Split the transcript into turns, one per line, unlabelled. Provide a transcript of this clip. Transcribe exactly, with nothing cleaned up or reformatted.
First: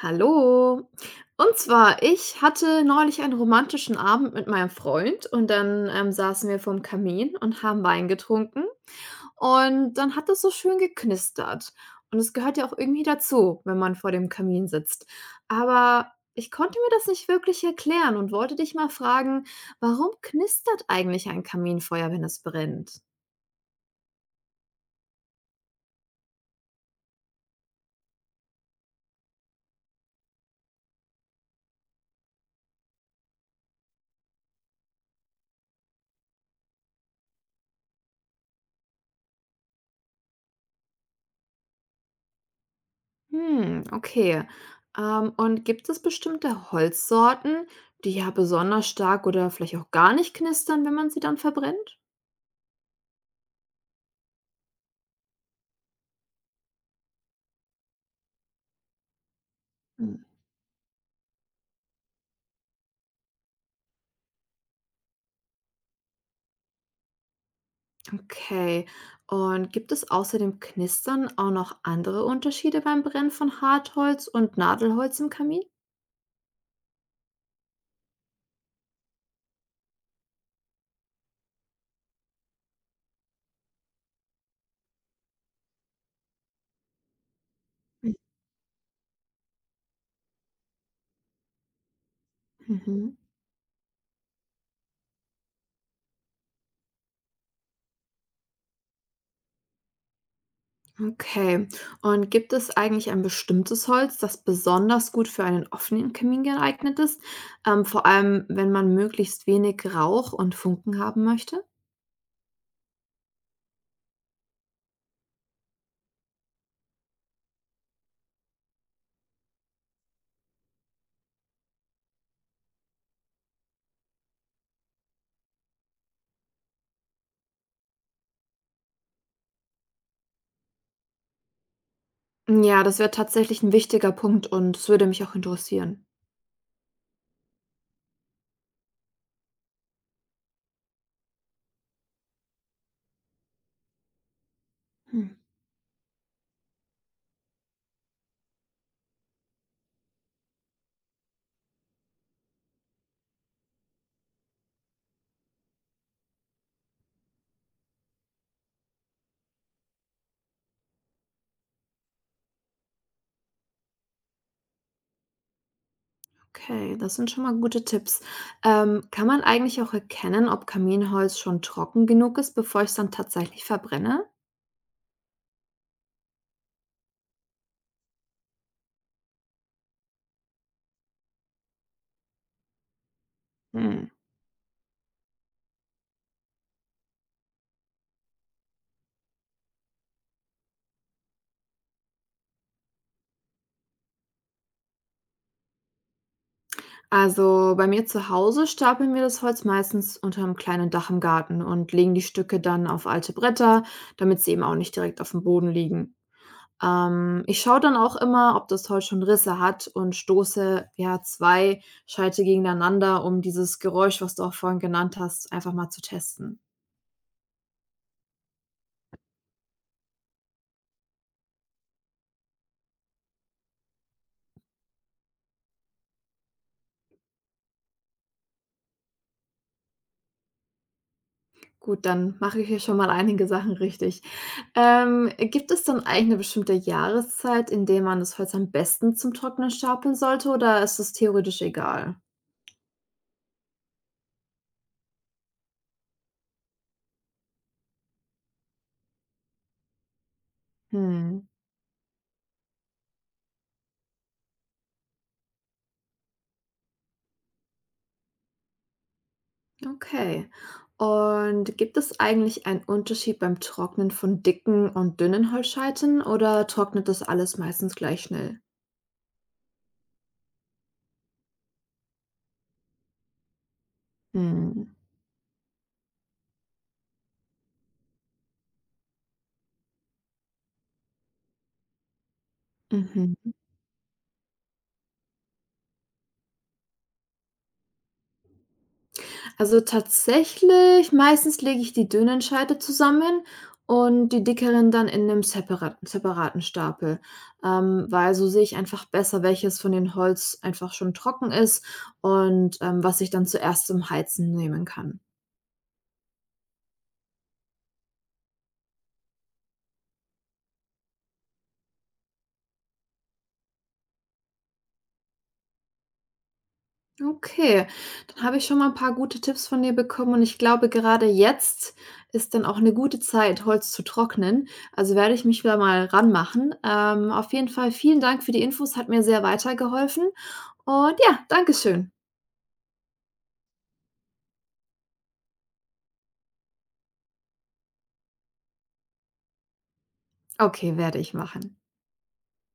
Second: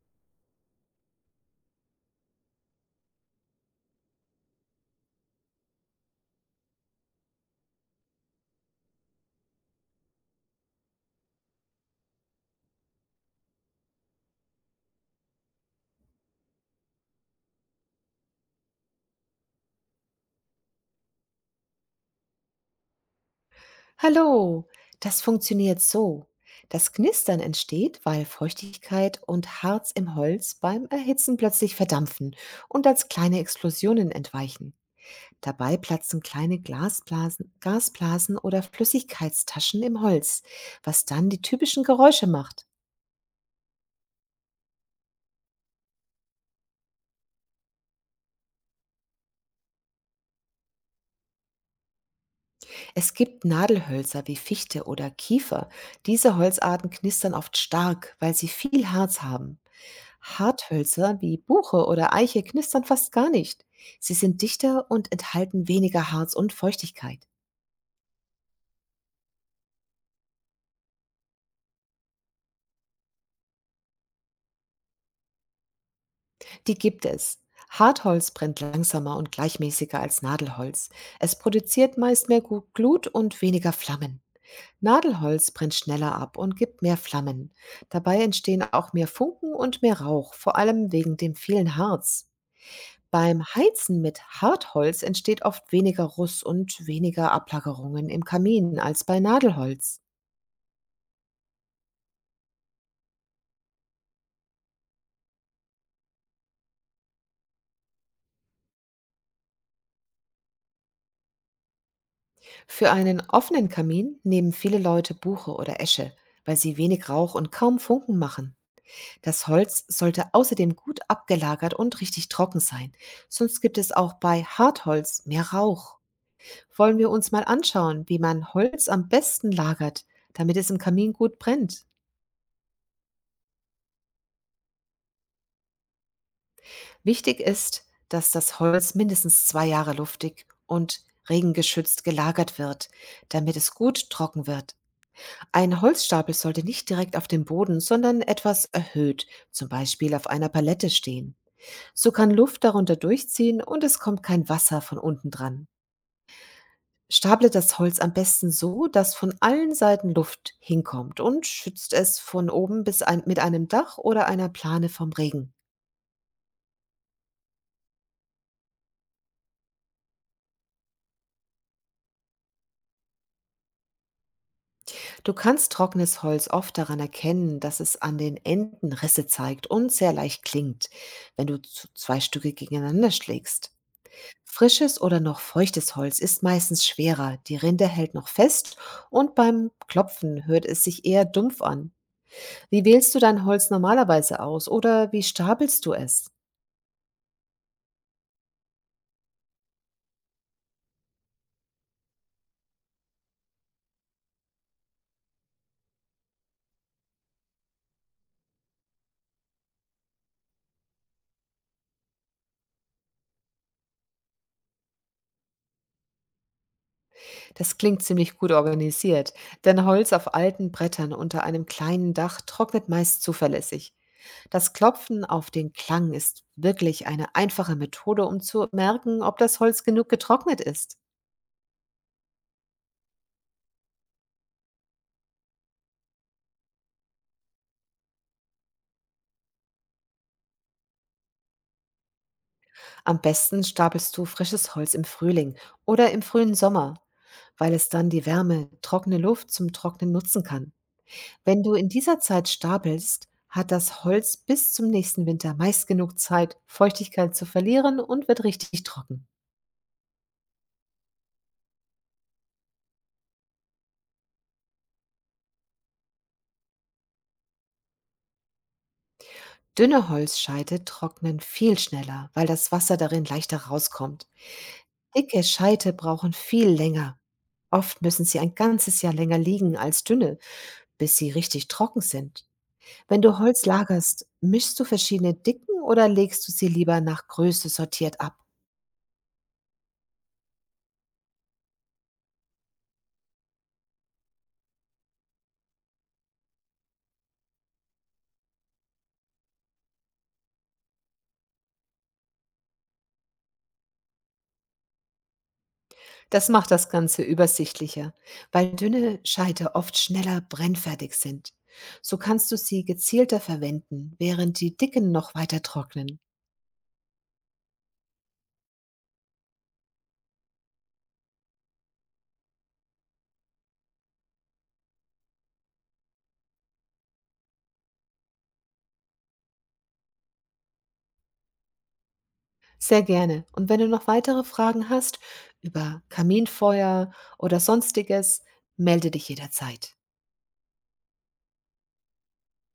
Hallo. Und zwar, ich hatte neulich einen romantischen Abend mit meinem Freund und dann ähm, saßen wir vorm Kamin und haben Wein getrunken und dann hat das so schön geknistert. Und es gehört ja auch irgendwie dazu, wenn man vor dem Kamin sitzt. Aber ich konnte mir das nicht wirklich erklären und wollte dich mal fragen, warum knistert eigentlich ein Kaminfeuer, wenn es brennt?
Hallo, das funktioniert so. Das Knistern entsteht, weil Feuchtigkeit und Harz im Holz beim Erhitzen plötzlich verdampfen und als kleine Explosionen entweichen. Dabei platzen kleine Glasblasen, Gasblasen oder Flüssigkeitstaschen im Holz, was dann die typischen Geräusche macht.
Hm, okay. Ähm, und gibt es bestimmte Holzsorten, die ja besonders stark oder vielleicht auch gar nicht knistern, wenn man sie dann verbrennt?
Es gibt Nadelhölzer wie Fichte oder Kiefer. Diese Holzarten knistern oft stark, weil sie viel Harz haben.
Hm.
Harthölzer wie Buche oder Eiche knistern fast gar nicht. Sie sind dichter und enthalten weniger Harz und Feuchtigkeit.
Okay. Und gibt es außer dem Knistern auch noch andere Unterschiede beim Brennen von Hartholz und Nadelholz im Kamin?
Die gibt es. Hartholz brennt langsamer und gleichmäßiger als Nadelholz. Es produziert meist mehr Gu- Glut und weniger Flammen. Nadelholz brennt schneller ab und gibt mehr Flammen.
Hm.
Dabei entstehen auch mehr Funken und mehr Rauch, vor allem wegen dem vielen Harz.
Mhm.
Beim Heizen mit Hartholz entsteht oft weniger Ruß und weniger Ablagerungen im Kamin als bei Nadelholz.
Okay. Und gibt es eigentlich ein bestimmtes Holz, das besonders gut für einen offenen Kamin geeignet ist? Ähm, vor allem, wenn man möglichst wenig Rauch und Funken haben möchte?
Für einen offenen Kamin nehmen viele Leute Buche oder Esche, weil sie wenig Rauch und kaum Funken machen. Das Holz sollte außerdem gut abgelagert und richtig trocken sein, sonst gibt es auch bei Hartholz mehr Rauch. Wollen wir uns mal anschauen, wie man Holz am besten lagert, damit es im Kamin gut brennt.
Ja, das wäre tatsächlich ein wichtiger Punkt und es würde mich auch interessieren.
Wichtig ist, dass das Holz mindestens zwei Jahre luftig und regengeschützt gelagert wird, damit es gut trocken wird.
Hm,
Ein Holzstapel sollte nicht direkt auf dem Boden, sondern etwas erhöht, zum Beispiel auf einer Palette stehen. So kann Luft darunter durchziehen und es kommt kein Wasser von unten dran. Staple das Holz am besten so, dass von allen Seiten Luft hinkommt und schützt es von oben bis ein, mit einem Dach oder einer Plane vom Regen.
okay, das sind schon mal gute Tipps. Ähm, kann man eigentlich auch erkennen, ob Kaminholz schon trocken genug ist, bevor ich's dann tatsächlich verbrenne?
Du kannst trockenes Holz oft daran erkennen, dass es an den Enden Risse zeigt und sehr leicht klingt, wenn du zu- zwei Stücke gegeneinander schlägst.
Hm.
Frisches oder noch feuchtes Holz ist meistens schwerer, die Rinde hält noch fest und beim Klopfen hört es sich eher dumpf an. Wie wählst du dein Holz normalerweise aus oder wie stapelst du es?
Also, bei mir zu Hause stapeln wir das Holz meistens unter einem kleinen Dach im Garten und legen die Stücke dann auf alte Bretter, damit sie eben auch nicht direkt auf dem Boden liegen. Ähm, ich schaue dann auch immer, ob das Holz schon Risse hat und stoße, ja, zwei Scheite gegeneinander, um dieses Geräusch, was du auch vorhin genannt hast, einfach mal zu testen.
Das klingt ziemlich gut organisiert, denn Holz auf alten Brettern unter einem kleinen Dach trocknet meist zuverlässig. Das Klopfen auf den Klang ist wirklich eine einfache Methode, um zu merken, ob das Holz genug getrocknet ist.
Gut, dann mache ich hier schon mal einige Sachen richtig. Ähm, gibt es dann eigentlich eine bestimmte Jahreszeit, in der man das Holz am besten zum Trocknen stapeln sollte oder ist es theoretisch egal?
Am besten stapelst du frisches Holz im Frühling oder im frühen Sommer, weil es dann die Wärme, trockene Luft zum Trocknen nutzen kann.
Mhm.
Wenn du in dieser Zeit stapelst, hat das Holz bis zum nächsten Winter meist genug Zeit, Feuchtigkeit zu verlieren und wird richtig trocken.
Okay. Und gibt es eigentlich einen Unterschied beim Trocknen von dicken und dünnen Holzscheiten oder trocknet das alles meistens gleich schnell?
Dünne Holzscheite trocknen viel schneller, weil das Wasser darin leichter rauskommt.
Hm.
Dicke Scheite brauchen viel länger. Oft müssen sie ein ganzes Jahr länger liegen als dünne, bis sie richtig trocken sind. Wenn du
Mhm.
Holz lagerst, mischst du verschiedene Dicken oder legst du sie lieber nach Größe sortiert ab.
Also tatsächlich, meistens lege ich die dünnen Scheite zusammen und die dickeren dann in einem separaten, separaten Stapel, ähm, weil so sehe ich einfach besser, welches von den Holz einfach schon trocken ist und ähm, was ich dann zuerst zum Heizen nehmen kann.
Das macht das Ganze übersichtlicher, weil dünne Scheite oft schneller brennfertig sind. So kannst du sie gezielter verwenden, während die dicken noch weiter trocknen.
Okay, dann habe ich schon mal ein paar gute Tipps von dir bekommen und ich glaube, gerade jetzt ist dann auch eine gute Zeit, Holz zu trocknen. Also, werde ich mich wieder mal ranmachen. Ähm, auf jeden Fall vielen Dank für die Infos, hat mir sehr weitergeholfen und ja, Dankeschön.
Sehr gerne. Und wenn du noch weitere Fragen hast über Kaminfeuer oder sonstiges, melde dich jederzeit.
Okay, werde ich machen.